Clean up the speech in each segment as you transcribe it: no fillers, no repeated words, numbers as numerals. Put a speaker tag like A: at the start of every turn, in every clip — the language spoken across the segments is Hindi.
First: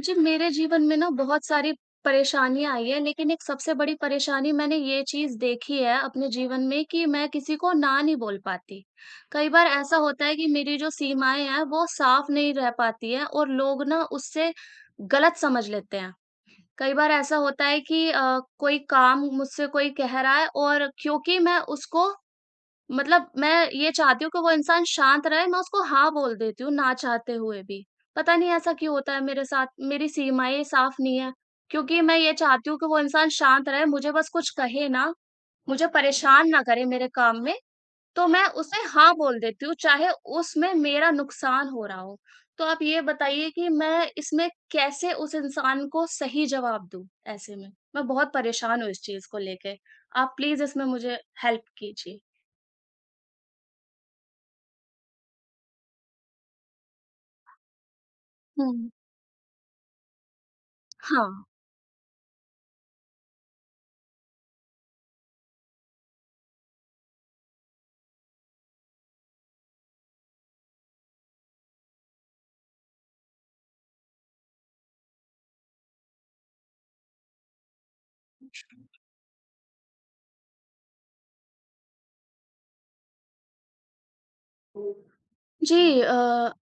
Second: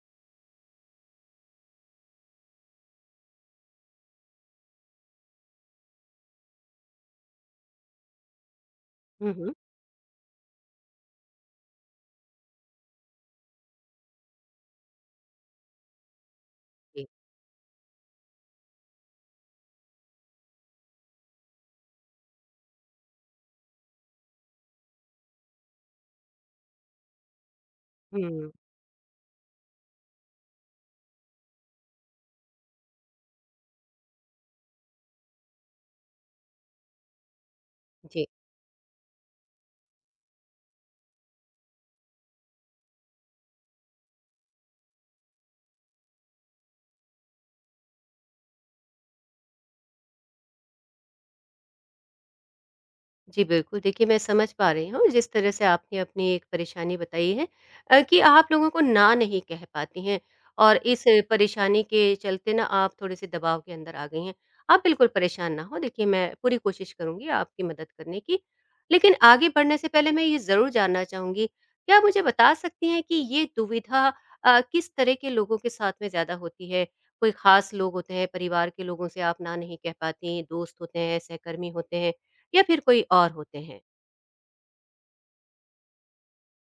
A: जी, मेरे जीवन में ना बहुत सारी परेशानियाँ आई हैं, लेकिन एक सबसे बड़ी परेशानी मैंने ये चीज़ देखी है अपने जीवन में कि मैं किसी को ना नहीं बोल पाती।
B: हुँ,
A: कई
B: हुँ।
A: बार ऐसा होता है कि मेरी जो सीमाएँ हैं, वो साफ़ नहीं रह पाती हैं और लोग ना उससे गलत समझ लेते हैं। कई
B: जी।
A: बार ऐसा होता है कि कोई काम मुझसे कोई कह रहा है और क्योंकि मैं उसको मतलब मैं ये चाहती हूँ कि वो इंसान शांत रहे, मैं उसको हाँ बोल देती हूँ ना चाहते हुए भी। पता नहीं
B: हुँ,
A: ऐसा क्यों होता है मेरे साथ, मेरी सीमाएँ साफ़ नहीं है। क्योंकि मैं ये चाहती हूँ कि वो इंसान शांत रहे, मुझे बस कुछ कहे ना, मुझे परेशान ना करे मेरे काम में, तो
B: जी।
A: मैं उसे हाँ बोल देती हूँ, चाहे उसमें मेरा नुकसान हो रहा हो। तो आप ये बताइए कि मैं इसमें कैसे उस इंसान को सही जवाब दूँ ऐसे में? मैं बहुत परेशान हूँ इस चीज़ को लेके। आप प्लीज़ इसमें मुझे हेल्प कीजिए।
B: जी, बिल्कुल। देखिए, मैं समझ पा रही हूँ जिस तरह से आपने अपनी एक परेशानी बताई है कि आप लोगों को
A: हुँ।
B: ना नहीं कह पाती हैं और इस
A: हाँ।
B: परेशानी के चलते ना आप थोड़े-से दबाव के अंदर आ गई हैं। आप बिल्कुल परेशान ना हों, देखिए मैं पूरी कोशिश करूँगी आपकी मदद करने की। लेकिन आगे बढ़ने से पहले मैं ये ज़रूर जानना चाहूँगी, क्या आप मुझे बता सकती हैं कि ये दुविधा किस तरह के लोगों के साथ में ज़्यादा होती है? कोई ख़ास लोग होते हैं, परिवार के लोगों से आप ना नहीं कह पातीं, दोस्त होते हैं, सहकर्मी होते हैं या फिर कोई और होते हैं?
A: जी,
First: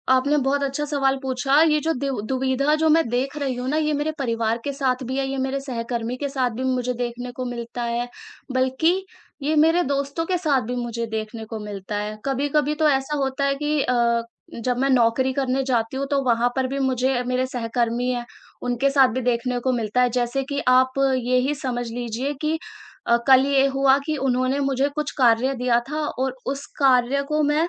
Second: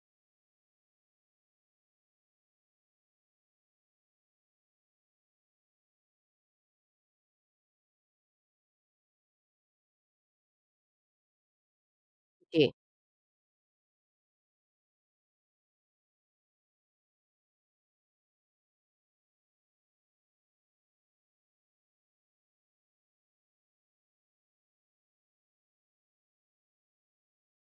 A: आपने बहुत अच्छा सवाल पूछा। ये जो दिव दुविधा जो मैं देख रही हूँ ना, ये मेरे परिवार के साथ भी है, ये मेरे सहकर्मी के साथ भी मुझे देखने को मिलता है, बल्कि ये मेरे दोस्तों के साथ भी मुझे देखने को मिलता है।
B: जी।
A: कभी-कभी तो ऐसा होता है कि जब मैं नौकरी करने जाती हूँ, तो वहाँ पर भी मुझे मेरे सहकर्मी हैं, उनके साथ भी देखने को मिलता है। जैसे कि आप ये ही समझ लीजिए कि कल ये हुआ कि उन्होंने मुझे कुछ कार्य दिया था और उस कार्य को मैं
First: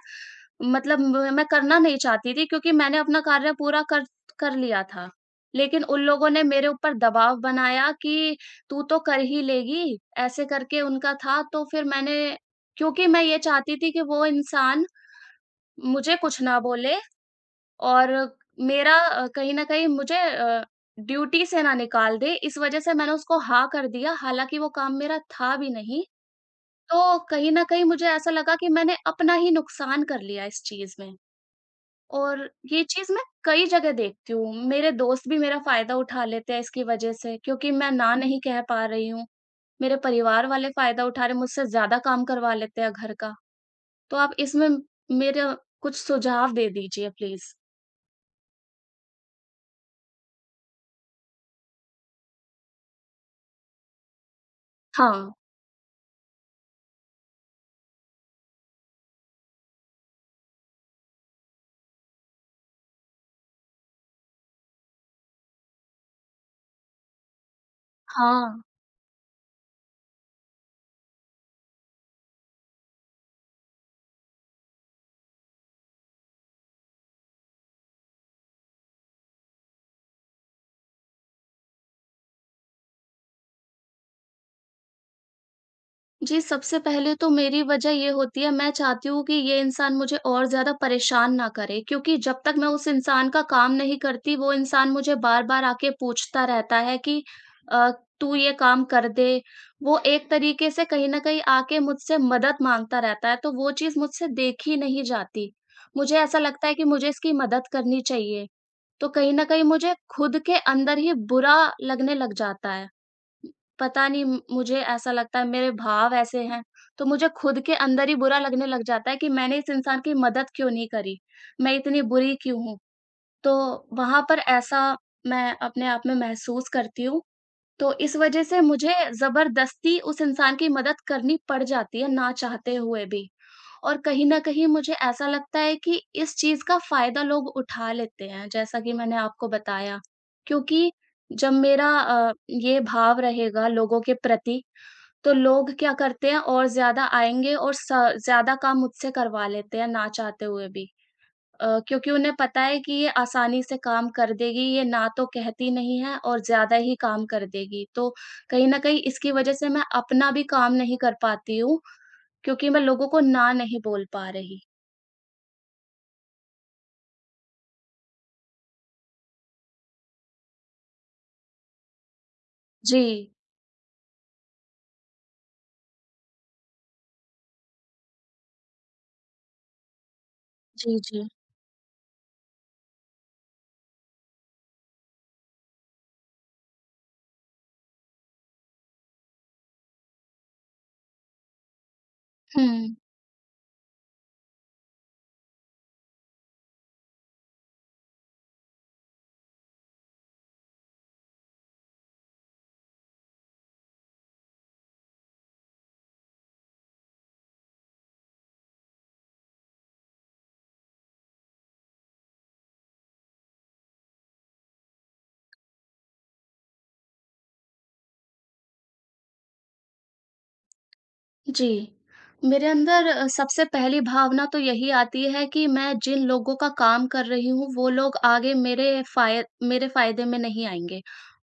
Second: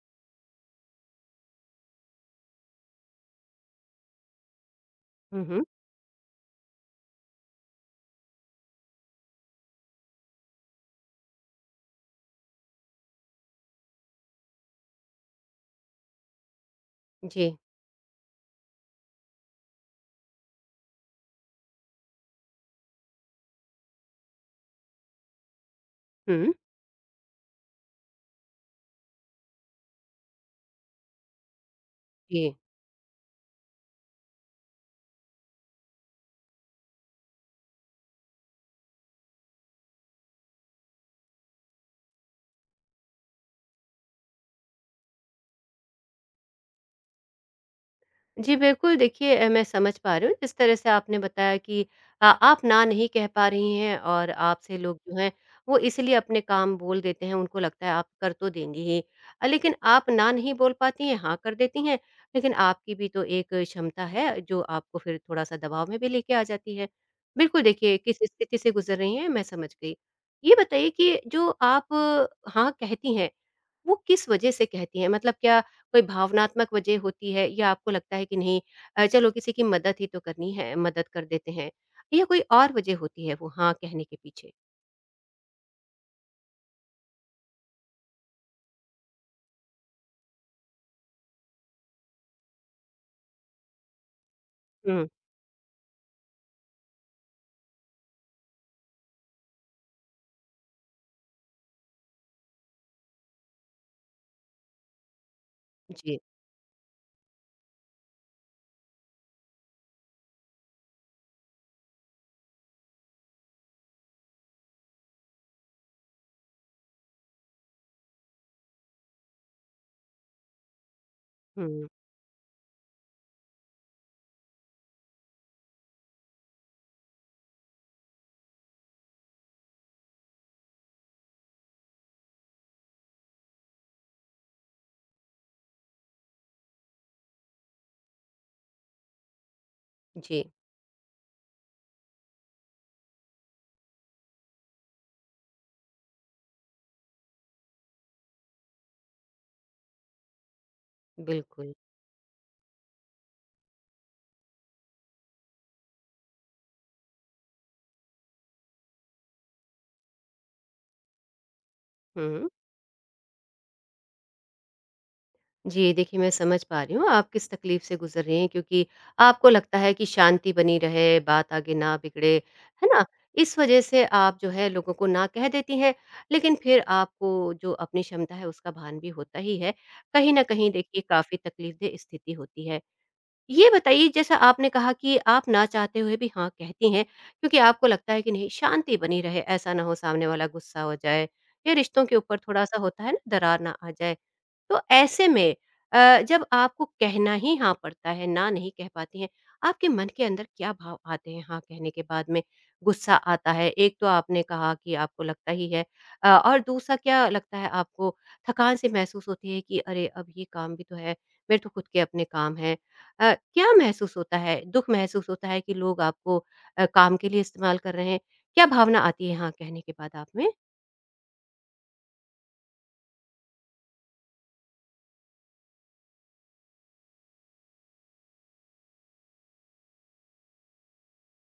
A: मतलब म मैं करना नहीं चाहती थी क्योंकि मैंने अपना कार्य पूरा कर कर लिया था।
B: हुँ, हुँ।
A: लेकिन उन लोगों ने मेरे ऊपर दबाव बनाया कि तू तो कर ही लेगी, ऐसे करके उनका था तो फिर मैंने क्योंकि मैं ये चाहती थी कि वो इंसान मुझे कुछ ना बोले
B: जी।
A: और मेरा कहीं न कहीं मुझे ड्यूटी से ना निकाल दे, इस वजह से मैंने उसको हाँ कर दिया, हालाँकि वो काम मेरा था भी नहीं।
B: हुँ।
A: तो कहीं न कहीं मुझे ऐसा लगा कि मैंने अपना ही नुकसान कर लिया इस चीज़ में। और
B: जी।
A: ये चीज़ मैं कई जगह देखती हूँ। मेरे दोस्त भी मेरा फ़ायदा उठा लेते हैं इसकी वजह से क्योंकि मैं ना नहीं कह पा रही हूँ। मेरे परिवार वाले फ़ायदा उठा रहे हैं, मुझसे ज़्यादा काम करवा लेते हैं घर का। तो आप इसमें मेरा कुछ सुझाव दे दीजिए प्लीज़।
B: जी, बिल्कुल देखिए मैं समझ पा रही हूँ जिस तरह से आपने बताया कि आप ना नहीं कह पा रही हैं और आपसे लोग जो
A: हाँ।
B: हैं वो इसलिए अपने काम बोल देते हैं, उनको लगता है आप कर तो देंगी ही। लेकिन आप ना नहीं बोल पाती हैं, हाँ कर देती हैं, लेकिन आपकी भी तो एक क्षमता है जो आपको फिर थोड़ा-सा दबाव में भी लेके आ जाती है। बिल्कुल देखिए किस स्थिति
A: हाँ।
B: से गुज़र रही हैं मैं समझ गई। ये बताइए कि जो आप हाँ कहती हैं वो किस वजह से कहती हैं? मतलब क्या कोई भावनात्मक वजह होती है या आपको लगता है कि नहीं चलो किसी की मदद ही तो करनी है, मदद कर देते हैं या कोई और वजह होती है वो हाँ कहने के पीछे?
A: जी, सबसे पहले तो मेरी वजह ये होती है, मैं चाहती हूँ कि ये इंसान मुझे और ज़्यादा परेशान ना करे क्योंकि जब तक मैं उस इंसान का काम नहीं करती, वो इंसान
B: हुँ,
A: मुझे बार-बार आके पूछता रहता है कि अ, "तू ये काम कर दे।" वो एक तरीके से कहीं न कहीं आके मुझसे मदद माँगता रहता है, तो वो चीज़ मुझसे देखी नहीं जाती। मुझे
B: जी।
A: ऐसा लगता है कि मुझे इसकी मदद करनी चाहिए, तो कहीं न कहीं मुझे खुद के अंदर ही बुरा लगने लग जाता है। पता नहीं म मुझे ऐसा लगता है मेरे भाव ऐसे हैं, तो मुझे खुद के अंदर ही बुरा लगने लग जाता है कि मैंने इस इंसान की मदद क्यों नहीं करी? मैं
B: हुँ,
A: इतनी बुरी क्यों हूँ? तो वहाँ पर ऐसा मैं अपने आप में महसूस करती हूँ, तो इस वज़ह से मुझे ज़बरदस्ती उस इंसान की मदद करनी पड़ जाती है ना चाहते हुए भी। और कहीं न कहीं मुझे ऐसा लगता है कि इस चीज़ का फ़ायदा लोग उठा लेते हैं, जैसा कि मैंने आपको बताया।
B: जी,
A: क्योंकि जब मेरा ये भाव रहेगा लोगों के प्रति, तो लोग क्या करते हैं और ज़्यादा आएँगे और स ज़्यादा काम मुझसे करवा लेते हैं ना चाहते हुए भी।
B: बिल्कुल।
A: क्योंकि उन्हें पता है कि ये आसानी से काम कर देगी, ये ना तो कहती नहीं है और ज़्यादा ही काम कर देगी। तो कहीं न कहीं इसकी वज़ह से मैं अपना भी काम नहीं कर पाती हूँ,
B: हुँ।
A: क्योंकि मैं लोगों को ना नहीं बोल पा रही।
B: जी, देखिए मैं समझ पा रही हूँ आप किस तकलीफ़ से गुज़र रही हैं क्योंकि आपको लगता है कि शांति बनी रहे, बात आगे ना बिगड़े, है ना?
A: जी,
B: इस वज़ह से आप जो है लोगों को ना कह देती हैं, लेकिन फिर आपको जो अपनी क्षमता है उसका भान भी होता ही है। कहीं न कहीं
A: जी,
B: देखिए
A: जी।
B: काफ़ी तकलीफ़देह स्थिति होती है। ये बताइए जैसा आपने कहा कि आप ना चाहते हुए भी हाँ कहती हैं क्योंकि आपको लगता है कि नहीं शांति बनी रहे ऐसा ना हो सामने वाला गुस्सा हो जाए या रिश्तों के ऊपर थोड़ा सा
A: हुँ,
B: होता है ना दरार ना आ जाए तो ऐसे में जब आपको कहना ही हाँ पड़ता है ना नहीं कह पाती हैं आपके मन के अंदर क्या भाव आते हैं हाँ कहने के बाद में गुस्सा आता है एक तो आपने कहा कि आपको लगता ही है और दूसरा क्या लगता है आपको थकान से महसूस होती है कि अरे अब ये काम भी तो है मेरे तो खुद के अपने काम हैं क्या महसूस होता है? दुःख महसूस होता है कि लोग आपको काम के लिए इस्तेमाल कर रहे हैं? क्या भावना आती है हाँ कहने के बाद आप में?
A: जी। मेरे अंदर सबसे पहली भावना तो यही आती है कि मैं जिन लोगों का काम कर रही हूँ, वो लोग आगे मेरे फ़ाय मेरे फ़ायदे में नहीं आएँगे।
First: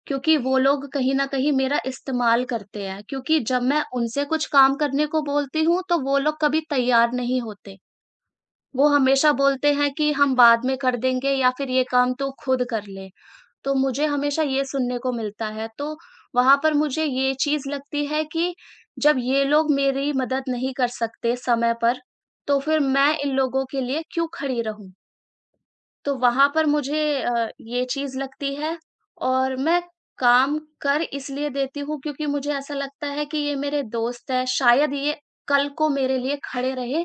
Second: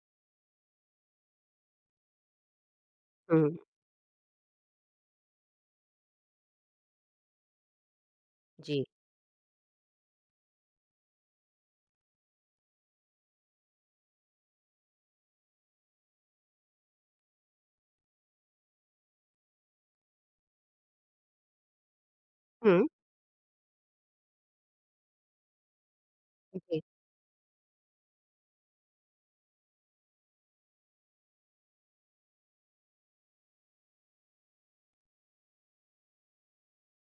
A: क्योंकि वो लोग कहीं न कहीं मेरा इस्तेमाल करते हैं, क्योंकि
B: हुँ,
A: जब मैं उनसे कुछ काम करने को बोलती हूँ, तो वो लोग कभी तैयार नहीं होते।
B: जी।
A: वो हमेशा बोलते हैं कि, "हम बाद में कर देंगे" या फिर "ये काम तू खुद कर ले।" तो मुझे हमेशा ये सुनने को मिलता है, तो वहाँ पर मुझे ये चीज़ लगती है कि जब ये लोग मेरी मदद नहीं कर सकते समय पर, तो फिर
B: हुँ,
A: मैं इन लोगों के लिए क्यों खड़ी रहूँ? तो वहाँ पर
B: जी।
A: मुझे ये चीज़ लगती है और मैं काम कर इसलिए देती हूँ क्योंकि मुझे ऐसा लगता है कि ये मेरे दोस्त हैं, शायद ये कल को मेरे लिए खड़े रहे,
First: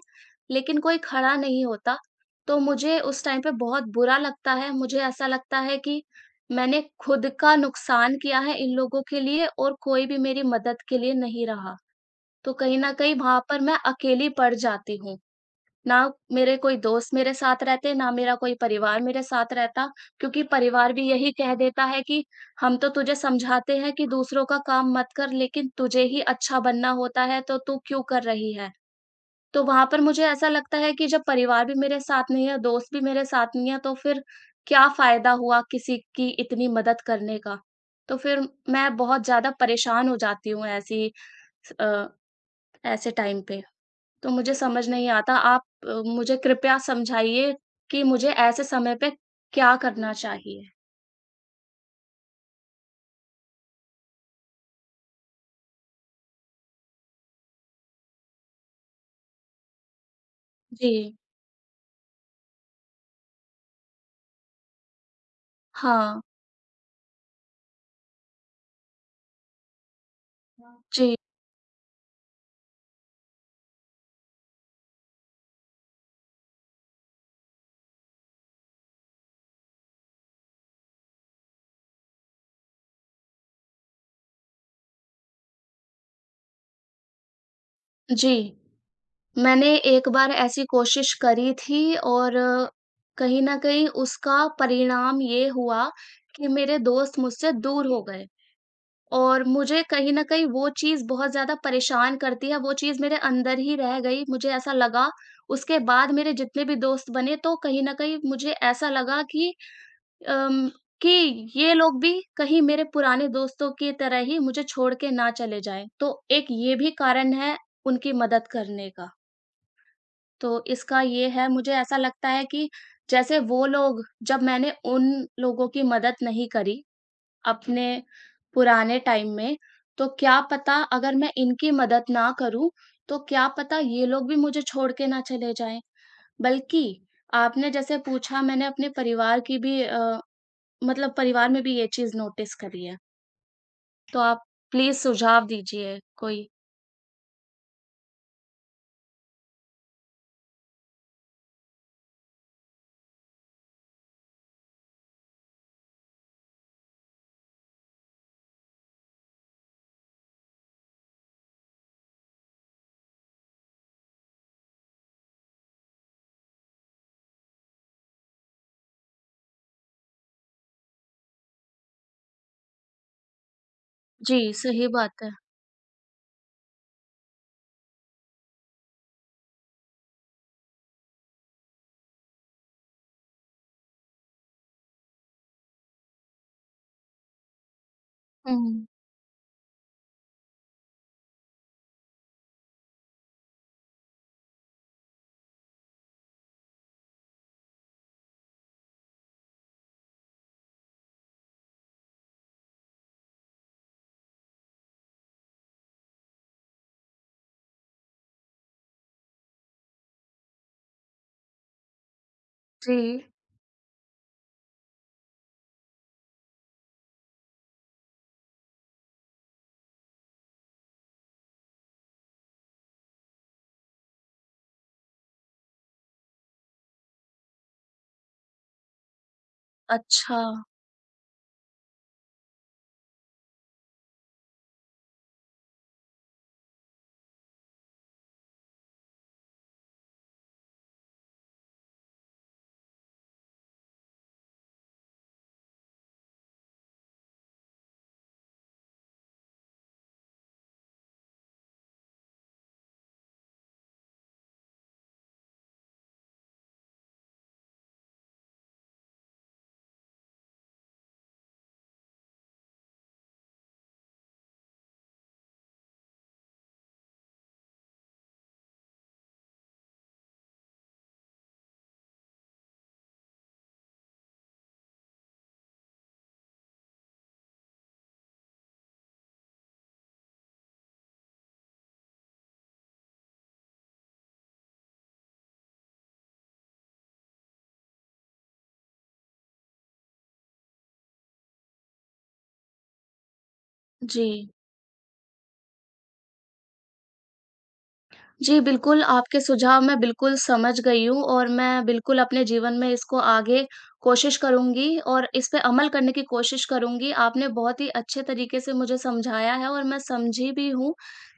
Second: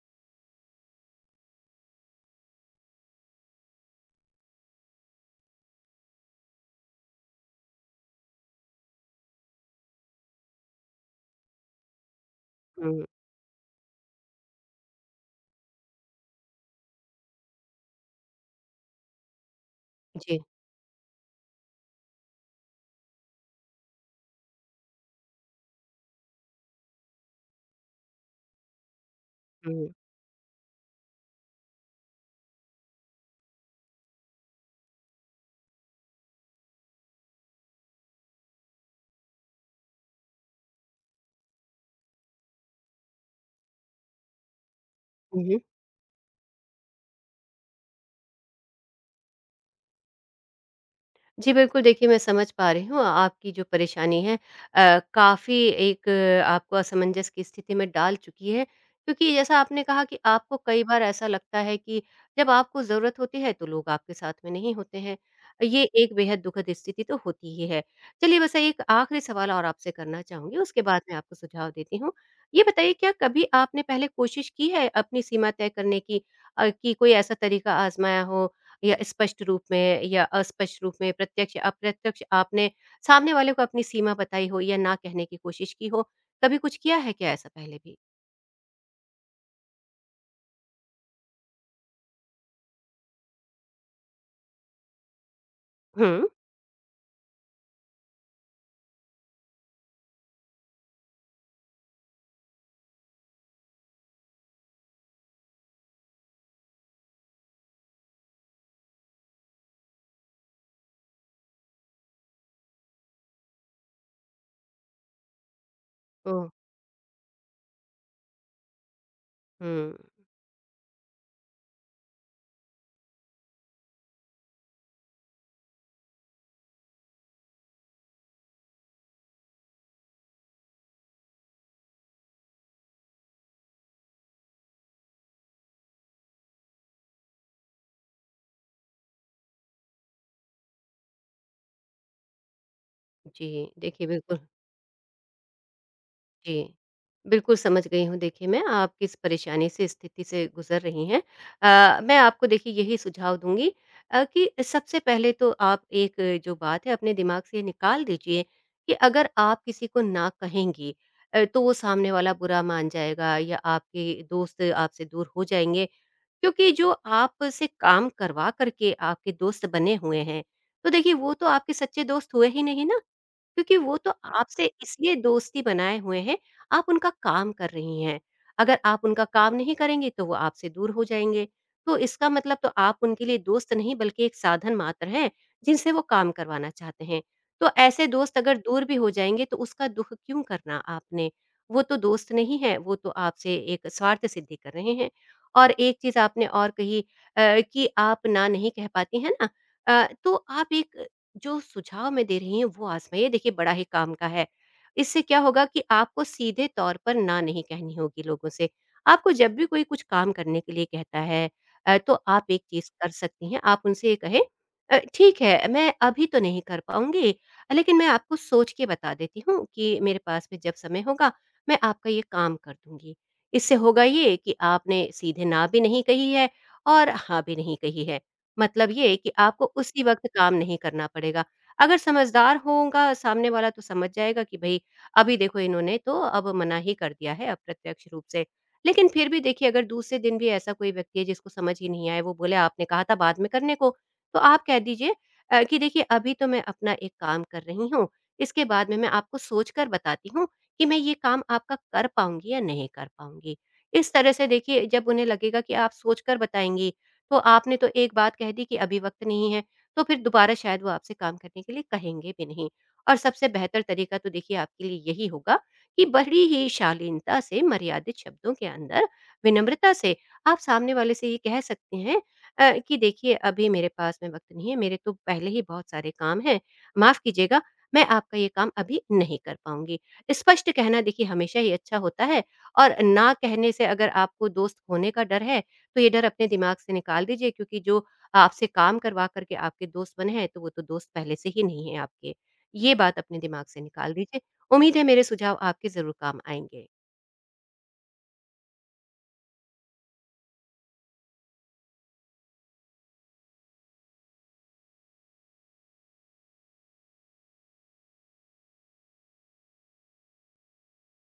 A: लेकिन कोई खड़ा नहीं होता। तो मुझे उस टाइम पे बहुत बुरा लगता है, मुझे ऐसा लगता है कि मैंने खुद का नुकसान किया है इन लोगों के लिए और कोई भी मेरी मदद के लिए नहीं रहा। तो कहीं न
B: हुँ,
A: कहीं वहाँ पर मैं अकेली पड़ जाती हूँ। ना मेरे कोई दोस्त मेरे साथ रहते, ना मेरा कोई परिवार मेरे साथ रहता,
B: जी।
A: क्योंकि परिवार भी यही कह देता है कि हम तो तुझे समझाते हैं कि दूसरों का काम मत कर, लेकिन तुझे ही अच्छा बनना होता है, तो तू क्यों कर रही है? तो वहाँ
B: हुँ।
A: पर मुझे ऐसा लगता है कि जब परिवार भी मेरे साथ नहीं है, दोस्त भी मेरे साथ नहीं है, तो फिर क्या फ़ायदा हुआ किसी की इतनी मदद करने का? तो फिर मैं बहुत ज़्यादा परेशान हो जाती हूँ ऐसी स अ, ऐसे टाइम पे। तो मुझे समझ नहीं आता आप मुझे कृपया समझाइए कि मुझे ऐसे समय पे क्या करना चाहिए?
B: जी, बिल्कुल देखिए मैं समझ पा रही हूँ आपकी जो परेशानी है काफ़ी एक आपको असमंजस की स्थिति में डाल चुकी है। क्योंकि जैसा आपने कहा कि आपको कई बार
A: जी,
B: ऐसा लगता है कि जब आपको ज़रूरत होती है तो लोग आपके साथ में नहीं होते हैं। ये एक
A: हाँ।
B: बेहद दुखद स्थिति तो होती ही है। चलिए वैसे एक आखिरी सवाल और आपसे करना चाहूँगी उसके बाद
A: जी,
B: मैं आपको सुझाव देती हूँ। ये बताइए क्या कभी आपने पहले कोशिश की है अपनी सीमा तय करने की कि कोई ऐसा तरीका आज़माया हो या स्पष्ट रूप में या अस्पष्ट रूप में, प्रत्यक्ष, अप्रत्यक्ष आपने सामने वाले को अपनी सीमा बताई हो या ना कहने की कोशिश की हो? कभी कुछ किया है क्या ऐसा पहले भी?
A: जी। मैंने एक बार ऐसी कोशिश करी थी और कहीं न कहीं उसका परिणाम ये हुआ
B: हुँ।
A: कि मेरे दोस्त मुझसे दूर हो गए और मुझे कहीं न कहीं वो चीज़ बहुत ज़्यादा परेशान करती है, वो चीज़ मेरे अंदर ही रह गई, मुझे ऐसा लगा। उसके बाद मेरे जितने भी दोस्त बने तो कहीं न कहीं मुझे ऐसा लगा कि अम, कि ये लोग भी कहीं मेरे पुराने दोस्तों की तरह ही मुझे छोड़ के ना चले जाएँ। तो एक
B: ओह!
A: ये भी कारण है उनकी मदद करने का।
B: हुँ।
A: तो इसका ये है मुझे ऐसा लगता है कि जैसे वो लोग जब मैंने उन लोगों की मदद नहीं करी अपने पुराने टाइम में, तो क्या पता अगर मैं इनकी मदद ना करूँ, तो क्या पता ये लोग भी मुझे छोड़ के ना चले जाएँ। बल्कि आपने जैसे पूछा मैंने अपने परिवार की भी मतलब परिवार में भी ये चीज़ नोटिस करी है,
B: जी, देखिए
A: तो
B: बिल्कुल।
A: आप प्लीज़ सुझाव दीजिए कोई।
B: जी। बिल्कुल समझ गई हूँ देखिए मैं आप किस परेशानी से स्थिति से गुज़र रही हैं। मैं आपको देखिए यही सुझाव दूँगी कि सबसे पहले तो आप एक जो बात है अपने दिमाग से निकाल दीजिए कि अगर आप किसी को ना कहेंगी तो वो सामने वाला बुरा मान जाएगा या आपके दोस्त आपसे दूर हो जाएँगे। क्योंकि जो आपसे काम करवा कर के आपके दोस्त बने हुए हैं, तो देखिए वो तो आपके सच्चे दोस्त हुए ही नहीं ना। क्योंकि वो तो
A: जी,
B: आपसे
A: सही
B: इसलिए
A: बात है।
B: दोस्ती बनाए हुए हैं, आप उनका काम कर रही हैं। अगर आप उनका काम नहीं करेंगी, तो वो आपसे दूर हो जाएँगे। तो इसका मतलब तो आप उनके लिए दोस्त नहीं बल्कि एक साधन मात्र हैं, जिनसे वो काम करवाना चाहते हैं। तो ऐसे दोस्त अगर
A: हुँ,
B: दूर भी हो जाएँगे, तो उसका दुःख क्यों करना आपने? वो तो दोस्त नहीं है, वो तो आपसे एक स्वार्थ सिद्धि कर रहे हैं। और एक चीज़ आपने और कही कि आप ना नहीं कह पाती, है ना? तो आप एक जो सुझाव मैं दे रही हूँ वो आज़माइए देखिए बड़ा ही काम का है। इससे क्या होगा कि आपको सीधे तौर पर ना नहीं कहनी होगी लोगों से। आपको जब भी कोई कुछ काम करने के लिए कहता है तो आप एक चीज़
A: जी,
B: कर सकती हैं, आप उनसे ये कहें ठीक है मैं अभी तो नहीं कर पाऊँगी लेकिन मैं आपको सोच के बता देती हूँ कि मेरे पास में जब समय होगा मैं आपका ये काम कर दूँगी। इससे होगा ये कि आपने सीधे ना भी नहीं कही है और हाँ भी नहीं कही है। मतलब ये कि आपको उसी वक़्त
A: अच्छा,
B: काम नहीं करना पड़ेगा। अगर समझदार होगा सामने वाला तो समझ जाएगा कि भई अभी देखो इन्होंने तो अब मना ही कर दिया है अप्रत्यक्ष रूप से। लेकिन फिर भी देखिए अगर दूसरे दिन भी ऐसा कोई व्यक्ति है जिसको समझ ही नहीं आए, वो बोले आपने कहा था बाद में करने को, तो आप कह दीजिए कि देखिए अभी तो मैं अपना एक काम कर रही हूँ, इसके बाद में मैं आपको सोच कर बताती हूँ कि मैं ये काम आपका कर पाऊँगी या नहीं कर पाऊँगी। इस तरह से देखिए जब उन्हें लगेगा कि आप सोच कर बताएँगी तो आपने तो एक बात कह दी कि अभी वक़्त नहीं है, तो फिर दोबारा शायद वो आपसे काम करने के लिए कहेंगे भी नहीं। और सबसे बेहतर तरीका तो देखिए आपके लिए यही होगा कि बड़ी ही शालीनता से, मर्यादित शब्दों के अंदर, विनम्रता से आप सामने वाले से ये कह सकते हैं कि देखिए अभी मेरे पास में वक़्त नहीं है, मेरे तो पहले ही बहुत सारे काम हैं, माफ़ कीजिएगा मैं आपका ये काम अभी नहीं कर पाऊँगी। स्पष्ट कहना देखिए हमेशा ही अच्छा होता है और ना कहने से अगर आपको दोस्त खोने का डर है, तो ये डर अपने दिमाग से निकाल दीजिए क्योंकि जो आपसे काम करवा करके आपके दोस्त बने हैं, तो वो तो दोस्त पहले से ही नहीं है आपके। ये बात अपने दिमाग से निकाल
A: जी।
B: दीजिए। उम्मीद है मेरे सुझाव आपके ज़रूर काम आएँगे।
A: जी, बिल्कुल, आपके सुझाव मैं बिल्कुल समझ गई हूँ और मैं बिल्कुल अपने जीवन में इसको आगे कोशिश करूँगी और इस पे अमल करने की कोशिश करूँगी। आपने बहुत ही अच्छे तरीके से मुझे समझाया है और मैं समझी भी हूँ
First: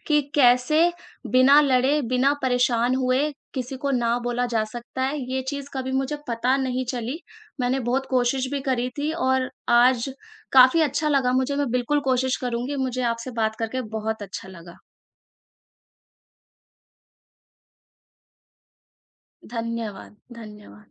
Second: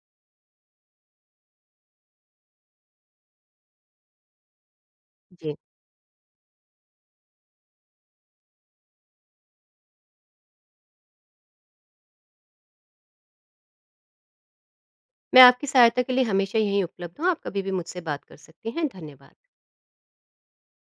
A: कि कैसे बिना लड़े, बिना परेशान हुए किसी को ना बोला जा सकता है, ये
B: जी,
A: चीज़ कभी मुझे पता नहीं चली। मैंने बहुत कोशिश भी करी थी और आज काफ़ी अच्छा लगा मुझे, मैं बिल्कुल कोशिश करूँगी। मुझे आपसे बात करके बहुत अच्छा लगा।
B: मैं आपकी सहायता के लिए हमेशा यहीं उपलब्ध हूँ, आप कभी भी मुझसे बात कर सकती हैं। धन्यवाद।
A: धन्यवाद, धन्यवाद।